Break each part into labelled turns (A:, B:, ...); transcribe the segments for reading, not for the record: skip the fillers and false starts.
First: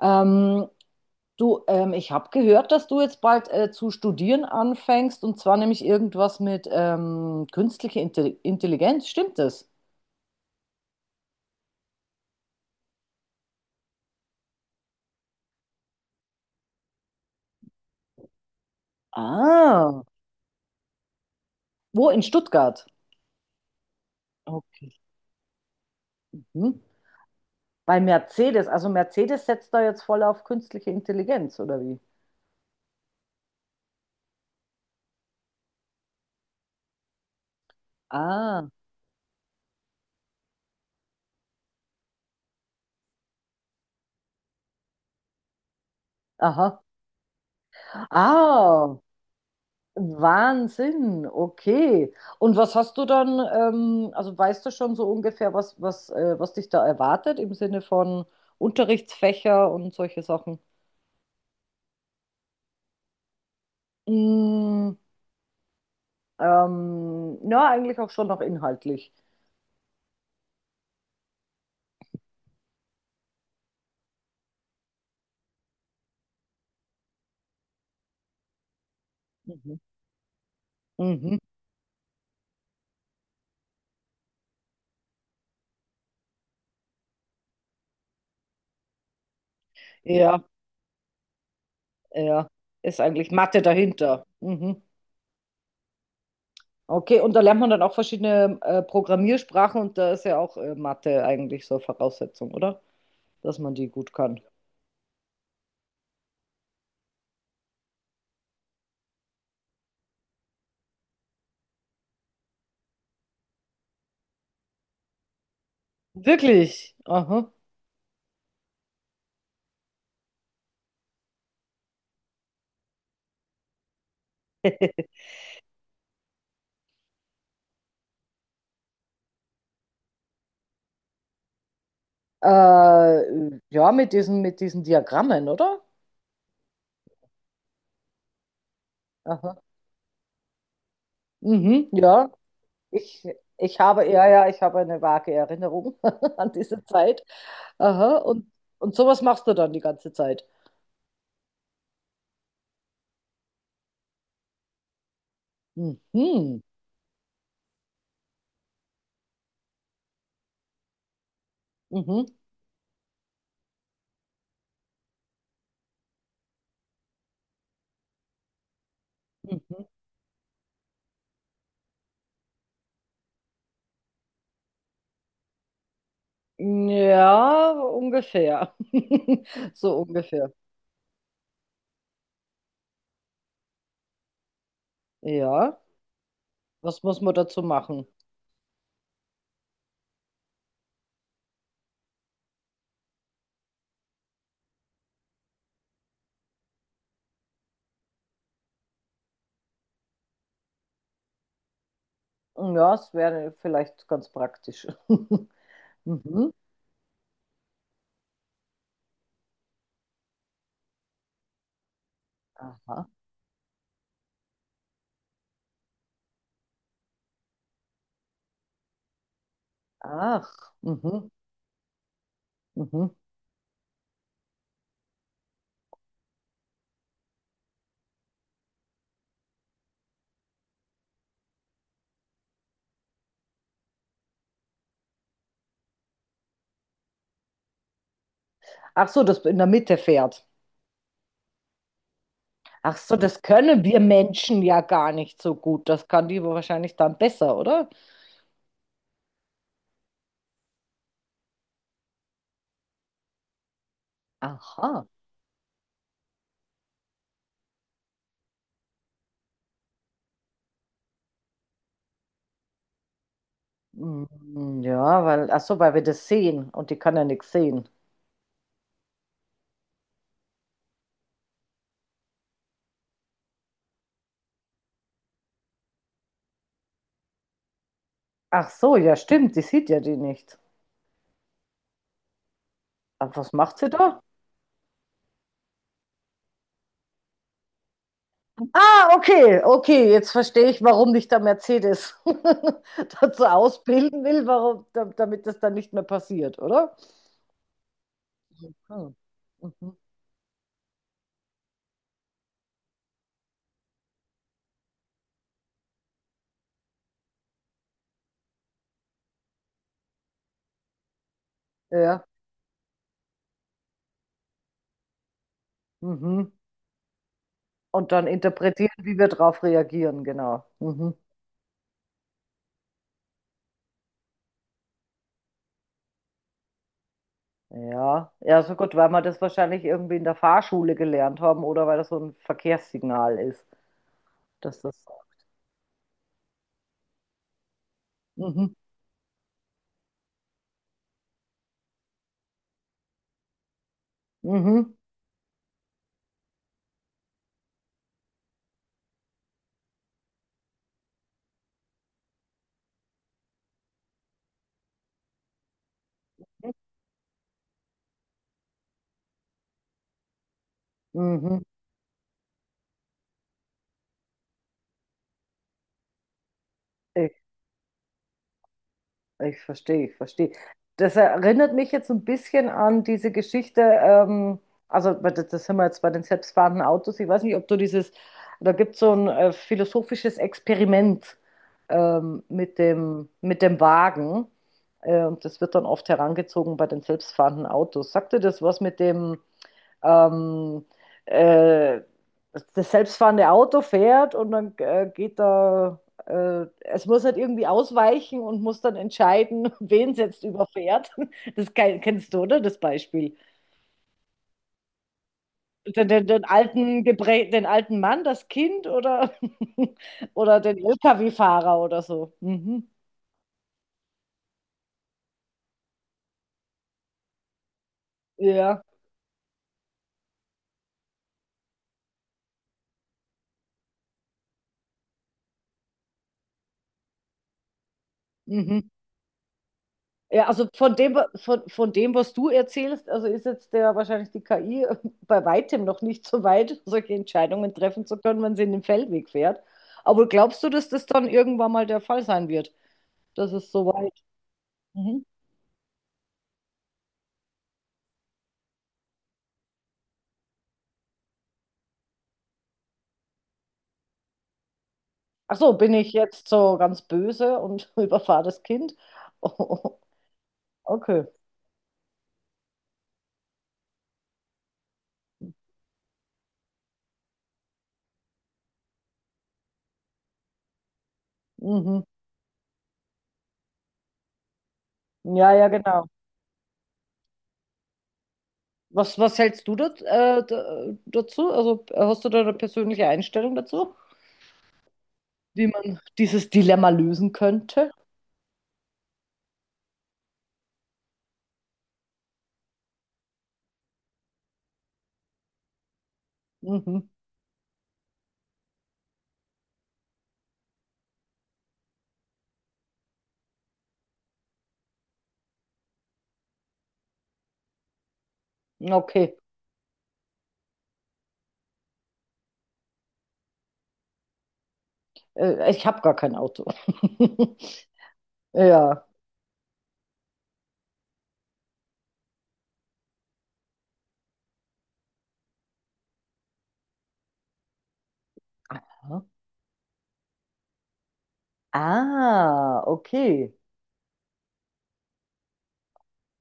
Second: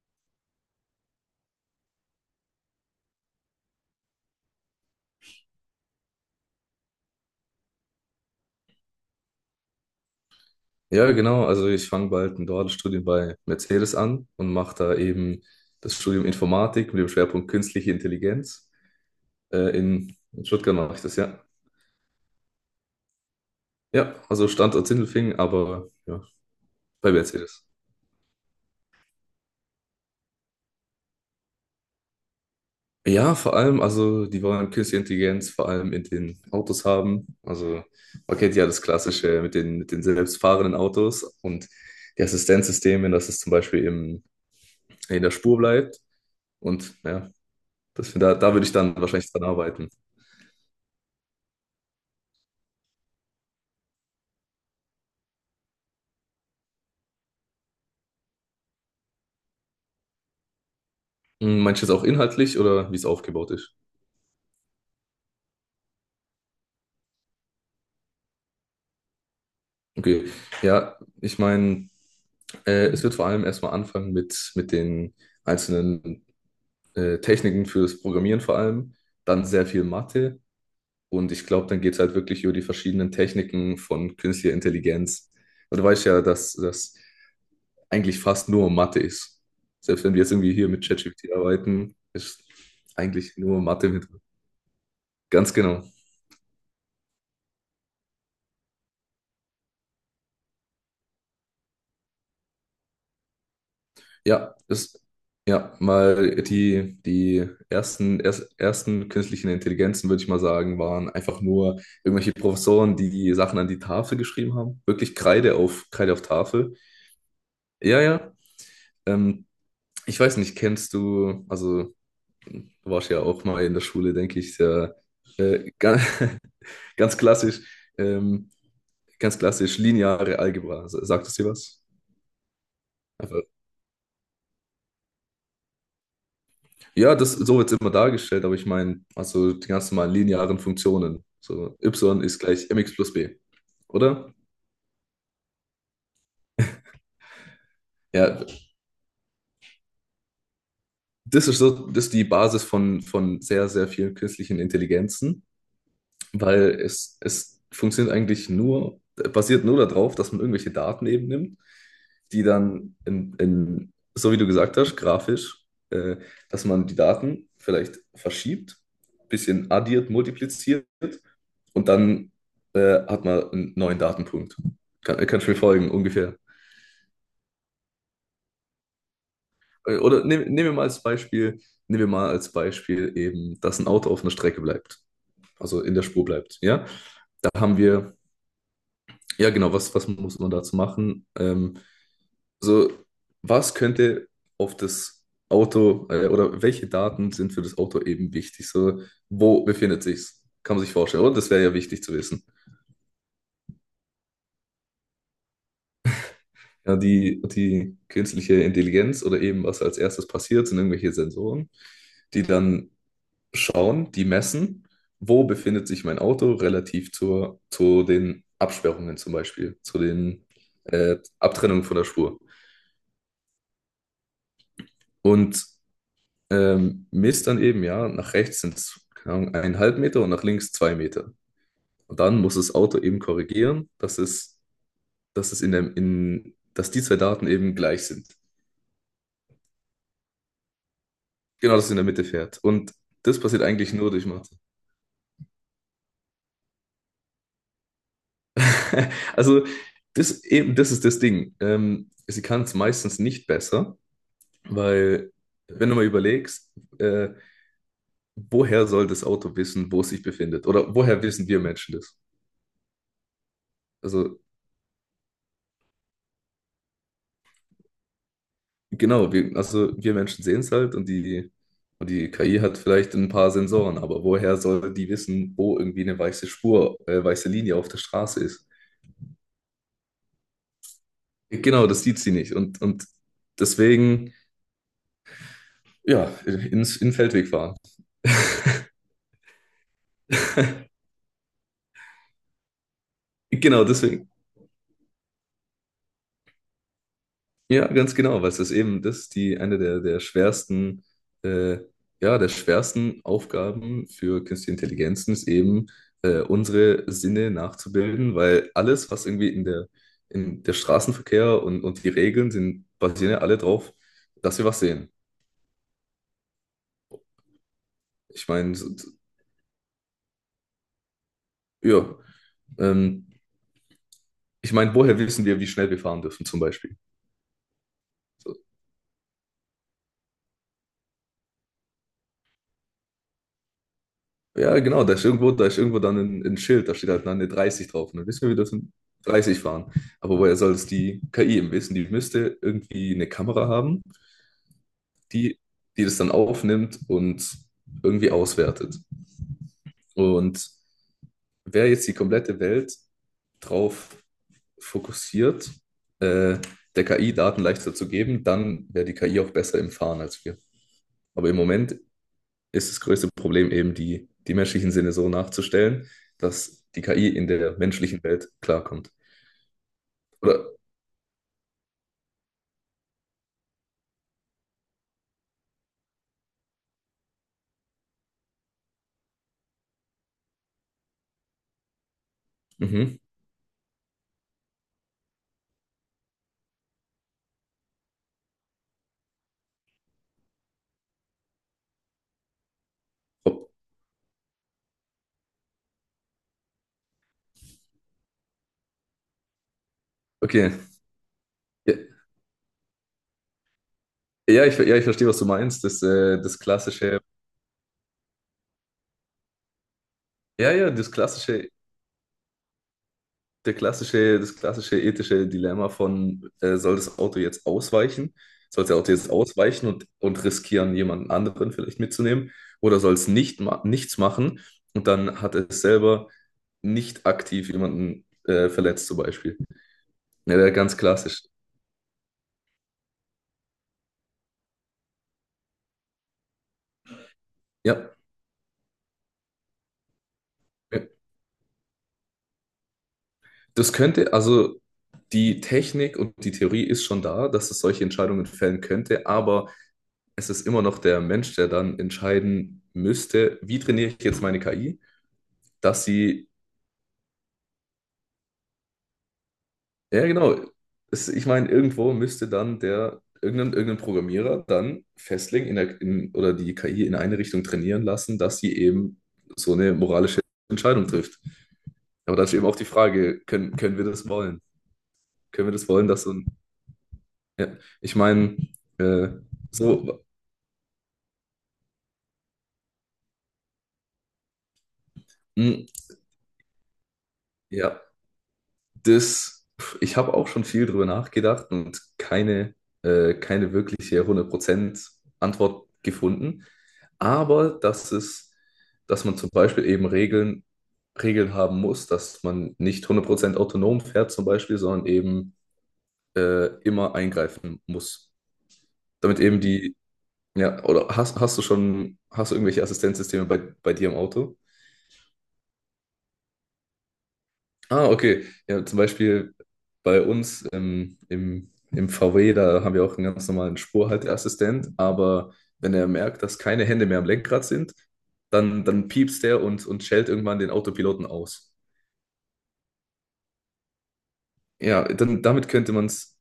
A: Ähm, du, ich habe gehört, dass du jetzt bald zu studieren anfängst und zwar nämlich irgendwas mit künstlicher Intelligenz. Stimmt das?
B: Ja, genau. Also ich fange bald ein duales Studium bei Mercedes an und mache da eben das Studium Informatik mit dem Schwerpunkt Künstliche Intelligenz. Äh,
A: Ah,
B: in, in Stuttgart mache ich das, ja.
A: wo? In Stuttgart.
B: Ja, also Standort
A: Okay.
B: Sindelfingen, aber ja,
A: Hm?
B: bei Mercedes.
A: Bei Mercedes. Also Mercedes setzt da jetzt voll auf künstliche Intelligenz, oder wie?
B: Ja, vor allem, also die wollen Künstliche Intelligenz vor allem in den Autos haben. Also man kennt ja
A: Ah,
B: das Klassische mit den selbstfahrenden Autos und die Assistenzsysteme, dass es zum Beispiel in der Spur bleibt.
A: aha.
B: Und ja, da würde ich dann
A: Ah,
B: wahrscheinlich dran arbeiten.
A: Wahnsinn, okay. Und was hast du dann, also weißt du schon so ungefähr, was dich da erwartet im Sinne von Unterrichtsfächer und solche Sachen?
B: Hm, meinst du jetzt auch inhaltlich oder wie es aufgebaut ist?
A: Mm, ja, eigentlich auch schon noch inhaltlich.
B: Okay, ja, ich meine, es wird vor allem erstmal anfangen mit den einzelnen Techniken fürs Programmieren vor allem, dann sehr
A: Mhm.
B: viel Mathe und
A: Mhm.
B: ich glaube, dann geht es halt wirklich über die verschiedenen Techniken von künstlicher Intelligenz. Und du weißt ja, dass das eigentlich fast nur Mathe ist. Selbst wenn wir jetzt
A: Ja,
B: irgendwie hier mit ChatGPT arbeiten, ist
A: ja. Ist eigentlich
B: eigentlich
A: Mathe
B: nur Mathe mit.
A: dahinter. Mhm.
B: Ganz genau.
A: Okay, und da lernt man dann auch verschiedene Programmiersprachen und da ist ja auch Mathe eigentlich so Voraussetzung, oder? Dass man die gut kann.
B: Ja, ja, mal die ersten künstlichen Intelligenzen, würde ich mal sagen, waren einfach nur irgendwelche Professoren, die die Sachen an die Tafel geschrieben haben. Wirklich Kreide auf Tafel.
A: Wirklich? Aha.
B: Ja, ja. Ähm, Ich weiß nicht, kennst du, also du warst ja auch mal in der Schule, denke ich, sehr, ganz, ganz klassisch, ähm, ganz klassisch lineare Algebra. Sagt es dir was?
A: Ja, mit mit diesen Diagrammen, oder?
B: Ja, das so wird es immer dargestellt, aber ich meine, also
A: Aha.
B: die ganz normalen linearen Funktionen. So
A: Mhm,
B: y
A: ja.
B: ist gleich mx plus
A: Ich,
B: b,
A: ich habe,
B: oder?
A: ich habe eine vage Erinnerung an diese Zeit. Aha.
B: Ja,
A: Und sowas machst du dann die ganze Zeit.
B: das ist so, das ist die Basis von sehr, sehr vielen künstlichen Intelligenzen.
A: Mhm.
B: Weil es funktioniert eigentlich nur, basiert nur darauf, dass man irgendwelche Daten eben nimmt,
A: Mhm.
B: die dann so wie du gesagt hast, grafisch, äh, dass man die Daten vielleicht verschiebt, bisschen
A: Mhm.
B: addiert, multipliziert und dann hat man einen neuen Datenpunkt. Kannst du mir folgen, ungefähr?
A: Ja, ungefähr. So
B: Äh, Oder nehm,
A: ungefähr.
B: nehmen wir mal als Beispiel, nehmen wir mal als Beispiel eben, dass ein Auto auf einer Strecke bleibt,
A: Ja.
B: also in der Spur bleibt. Ja,
A: Was muss man
B: da
A: dazu
B: haben
A: machen?
B: wir. Ja, genau, was muss man dazu machen? Also, was könnte auf das Auto oder welche Daten sind für das Auto eben wichtig? So, wo befindet sich's? Kann man sich vorstellen, oder? Das wäre ja wichtig zu wissen.
A: Ja, es wäre vielleicht ganz praktisch. Mhm.
B: Ja, die künstliche Intelligenz oder eben was als erstes passiert, sind irgendwelche Sensoren, die dann
A: Aha.
B: schauen, die messen, wo befindet sich mein Auto relativ zu den Absperrungen zum Beispiel, zu den
A: Ach. Mhm.
B: Abtrennungen von der Spur.
A: Mhm.
B: Und misst dann eben, ja, nach rechts sind es eineinhalb Meter und nach links zwei Meter. Und dann muss das Auto eben korrigieren, dass es in der, in, dass die zwei Daten eben gleich sind.
A: Ach so, das in der Mitte fährt.
B: Genau, dass es in der Mitte fährt. Und
A: Ach so,
B: das
A: das
B: passiert
A: können
B: eigentlich
A: wir
B: nur durch Mathe.
A: Menschen ja gar nicht so gut. Das kann die wahrscheinlich dann besser, oder?
B: Also, das ist das Ding. Sie kann es meistens nicht besser,
A: Aha.
B: weil, wenn du mal überlegst, äh, woher soll das Auto wissen, wo es sich befindet? Oder woher wissen wir Menschen das? Also,
A: Mm, ja, weil, ach so, weil wir das sehen und die kann ja nichts sehen.
B: genau, also wir Menschen sehen es halt und die KI hat vielleicht ein paar Sensoren, aber woher soll die wissen, wo irgendwie weiße Linie auf der Straße ist?
A: Ach so, ja, stimmt, die sieht ja die nicht.
B: Genau, das sieht sie nicht und
A: Aber was macht sie da?
B: deswegen, ja, in den Feldweg fahren.
A: Ah, okay, okay, jetzt verstehe ich, warum nicht der Mercedes dazu
B: Genau,
A: ausbilden
B: deswegen.
A: will, warum, damit das dann nicht mehr passiert, oder?
B: Ja, ganz genau, weil es ist eben
A: Hm.
B: das die eine
A: Mhm.
B: der äh, schwersten Aufgaben für künstliche Intelligenzen ist eben, unsere Sinne nachzubilden, weil alles, was irgendwie in der Straßenverkehr und die
A: Ja,
B: Regeln sind, basieren ja alle drauf, dass wir was sehen.
A: mhm. Und dann
B: Ich meine, s-
A: interpretieren,
B: s-
A: wie wir drauf reagieren, genau. Mhm.
B: ja, ähm, ich meine, woher wissen wir, wie schnell wir fahren dürfen, zum Beispiel?
A: Ja,
B: So,
A: ja, so gut, weil wir das wahrscheinlich irgendwie in der Fahrschule gelernt haben oder weil das so ein Verkehrssignal ist,
B: ja,
A: dass das.
B: genau, da ist irgendwo, dann ein Schild, da steht halt dann eine 30 drauf. Und dann wissen wir, wir
A: Mhm,
B: dürfen 30 fahren. Aber woher soll es die KI eben wissen? Die müsste irgendwie eine Kamera haben,
A: mhm,
B: die, die das dann aufnimmt und irgendwie auswertet. Und wäre jetzt die komplette Welt drauf fokussiert, äh, der KI Daten leichter zu geben, dann wäre die KI auch besser im Fahren als wir. Aber im
A: mhm.
B: Moment ist das größte Problem eben, die menschlichen Sinne so nachzustellen, dass die KI
A: Ich,
B: in der menschlichen Welt klarkommt.
A: ich verstehe, ich verstehe.
B: Oder,
A: Das erinnert mich jetzt ein bisschen an diese Geschichte, also das sind wir jetzt bei den selbstfahrenden Autos. Ich weiß nicht, ob du dieses, da gibt es so ein philosophisches Experiment mit
B: mhm,
A: mit dem Wagen. Und das wird dann oft herangezogen bei den selbstfahrenden Autos. Sagt dir das was mit dem, ähm, äh, das selbstfahrende
B: oh,
A: Auto fährt und dann geht da, es muss halt irgendwie ausweichen und muss dann entscheiden, wen es jetzt
B: okay.
A: überfährt. Das
B: Ja,
A: kennst du, oder? Das Beispiel.
B: ja, ich verstehe, was du meinst. Das,
A: Den, den,
B: äh,
A: den
B: das
A: alten,
B: klassische,
A: Geprä den alten Mann, das Kind oder, oder
B: ja,
A: den
B: ja, das klassische,
A: LKW-Fahrer oder so. Mhm.
B: der klassische, das klassische ethische Dilemma von, soll das Auto jetzt ausweichen?
A: Ja.
B: Soll das Auto jetzt ausweichen und riskieren, jemanden anderen vielleicht mitzunehmen? Oder soll es nicht ma nichts machen und dann hat es selber nicht aktiv jemanden
A: Mhm.
B: verletzt, zum Beispiel?
A: Ja,
B: Ja,
A: also
B: der
A: von
B: ganz klassisch.
A: von dem, was du erzählst, also ist jetzt der wahrscheinlich die KI bei weitem noch nicht so weit, solche Entscheidungen treffen
B: Ja.
A: zu können, wenn sie in den Feldweg fährt. Aber glaubst du, dass das
B: Ja.
A: dann irgendwann mal der Fall sein wird? Das ist so
B: Das
A: weit.
B: könnte, also
A: Mhm.
B: die Technik und die Theorie ist schon da, dass es solche Entscheidungen fällen könnte, aber es ist immer noch der Mensch, der dann entscheiden müsste, wie trainiere ich jetzt meine KI,
A: Ach so, bin
B: dass
A: ich
B: sie,
A: jetzt so ganz böse und überfahre das Kind? Oh,
B: ja genau,
A: okay.
B: es, ich meine, irgendwo müsste dann irgendein Programmierer dann Fastlink oder die KI in eine Richtung trainieren lassen, dass sie eben so eine moralische Entscheidung trifft.
A: Mhm.
B: Aber dann ist eben auch die Frage, können wir das wollen?
A: Ja, ja,
B: Können wir das
A: genau.
B: wollen, dass so ein. Ja, ich meine,
A: Was,
B: äh,
A: was hältst du dat,
B: so,
A: äh, da, dazu? Also hast du da eine persönliche Einstellung dazu, wie
B: mh,
A: man dieses Dilemma lösen könnte?
B: ja, ich habe auch schon viel drüber nachgedacht und keine wirkliche 100% Antwort gefunden.
A: Mhm.
B: Aber dass man zum Beispiel eben Regeln haben muss, dass man nicht 100% autonom fährt zum Beispiel, sondern eben immer eingreifen muss.
A: Okay,
B: Damit eben die, ja, oder hast du irgendwelche Assistenzsysteme bei dir im Auto?
A: ich habe gar kein Auto.
B: Ah, okay. Ja, zum
A: Ja.
B: Beispiel bei uns im VW, da haben wir auch einen ganz normalen Spurhalteassistent, aber wenn er merkt, dass keine Hände mehr am Lenkrad sind, dann
A: Aha.
B: piepst der und schellt irgendwann den Autopiloten aus.
A: Ah, okay.
B: Ja, dann damit könnte man es,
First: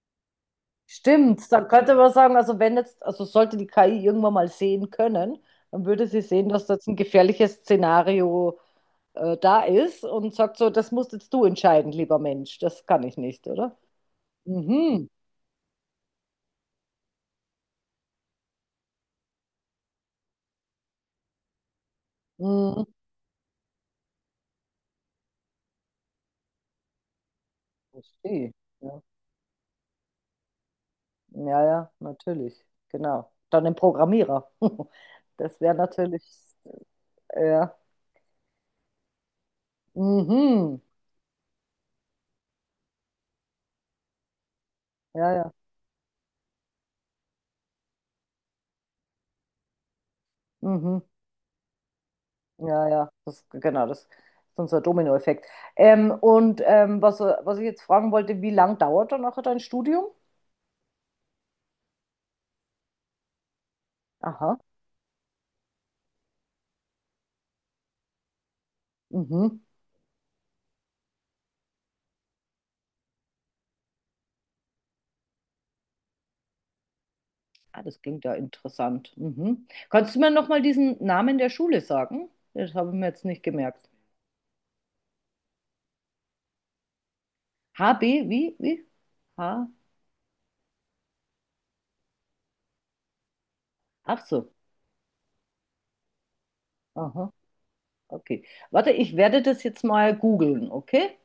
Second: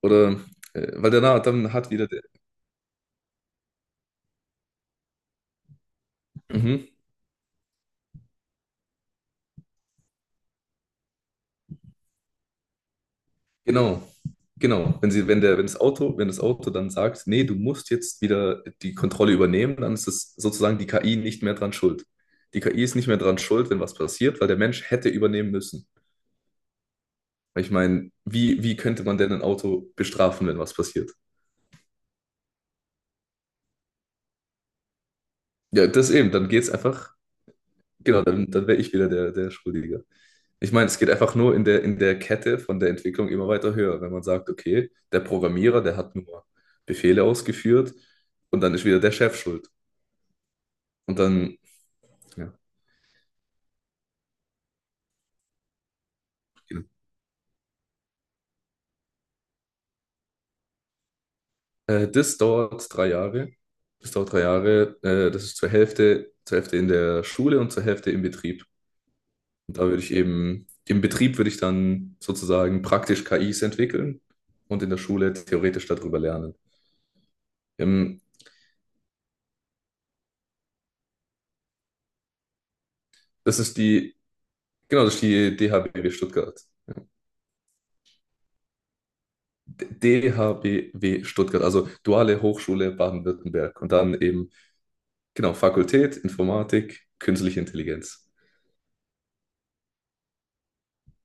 B: oder, weil danach,
A: Stimmt, dann
B: dann hat
A: könnte
B: wieder
A: man
B: der,
A: sagen, also wenn jetzt, also sollte die KI irgendwann mal sehen können, dann würde sie sehen, dass das
B: mhm,
A: ein gefährliches Szenario da ist und sagt so, das musst jetzt du entscheiden, lieber Mensch, das kann ich nicht, oder?
B: genau, genau.
A: Mhm.
B: Wenn sie, wenn der, wenn das Auto, wenn das Auto dann sagt, nee, du musst jetzt wieder die Kontrolle übernehmen, dann ist es sozusagen die KI nicht mehr dran schuld. Die KI
A: Mhm.
B: ist nicht mehr dran schuld, wenn was passiert, weil der Mensch hätte übernehmen müssen. Weil ich meine,
A: Verstehe.
B: wie
A: Ja.
B: könnte man denn ein Auto bestrafen, wenn was passiert?
A: Ja, ja, natürlich. Genau. Dann ein Programmierer. Das wäre
B: Ja,
A: natürlich,
B: dann geht's einfach,
A: ja.
B: genau, dann wäre ich wieder der Schuldige. Ich
A: Mhm.
B: meine, es geht einfach nur in der Kette von der Entwicklung immer weiter höher, wenn man sagt, okay, der
A: Ja, ja.
B: Programmierer, der hat nur Befehle ausgeführt und dann ist wieder der Chef schuld.
A: Mhm.
B: Und dann, ja,
A: Ja, ja. Das, genau, das ist unser Dominoeffekt.
B: genau.
A: Was ich jetzt fragen wollte, wie lang dauert dann nachher dein Studium?
B: Das dauert drei Jahre. Das dauert drei
A: Aha.
B: Jahre. Das ist zur Hälfte in der Schule und zur Hälfte im Betrieb.
A: Mhm.
B: Und da würde ich eben, im Betrieb würde ich dann sozusagen praktisch KIs entwickeln und in der Schule theoretisch darüber lernen.
A: Ah, das
B: Ähm,
A: klingt ja interessant. Mhm. Kannst du mir nochmal diesen Namen der Schule sagen? Das habe ich mir jetzt nicht
B: das ist
A: gemerkt.
B: die, genau, das ist die DHBW Stuttgart.
A: HB, wie? Wie? H?
B: DHBW Stuttgart, also Duale Hochschule Baden-Württemberg. Und dann
A: Ach
B: eben,
A: so.
B: genau, Fakultät, Informatik,
A: Aha.
B: Künstliche Intelligenz.
A: Okay. Warte, ich werde das jetzt mal googeln, okay?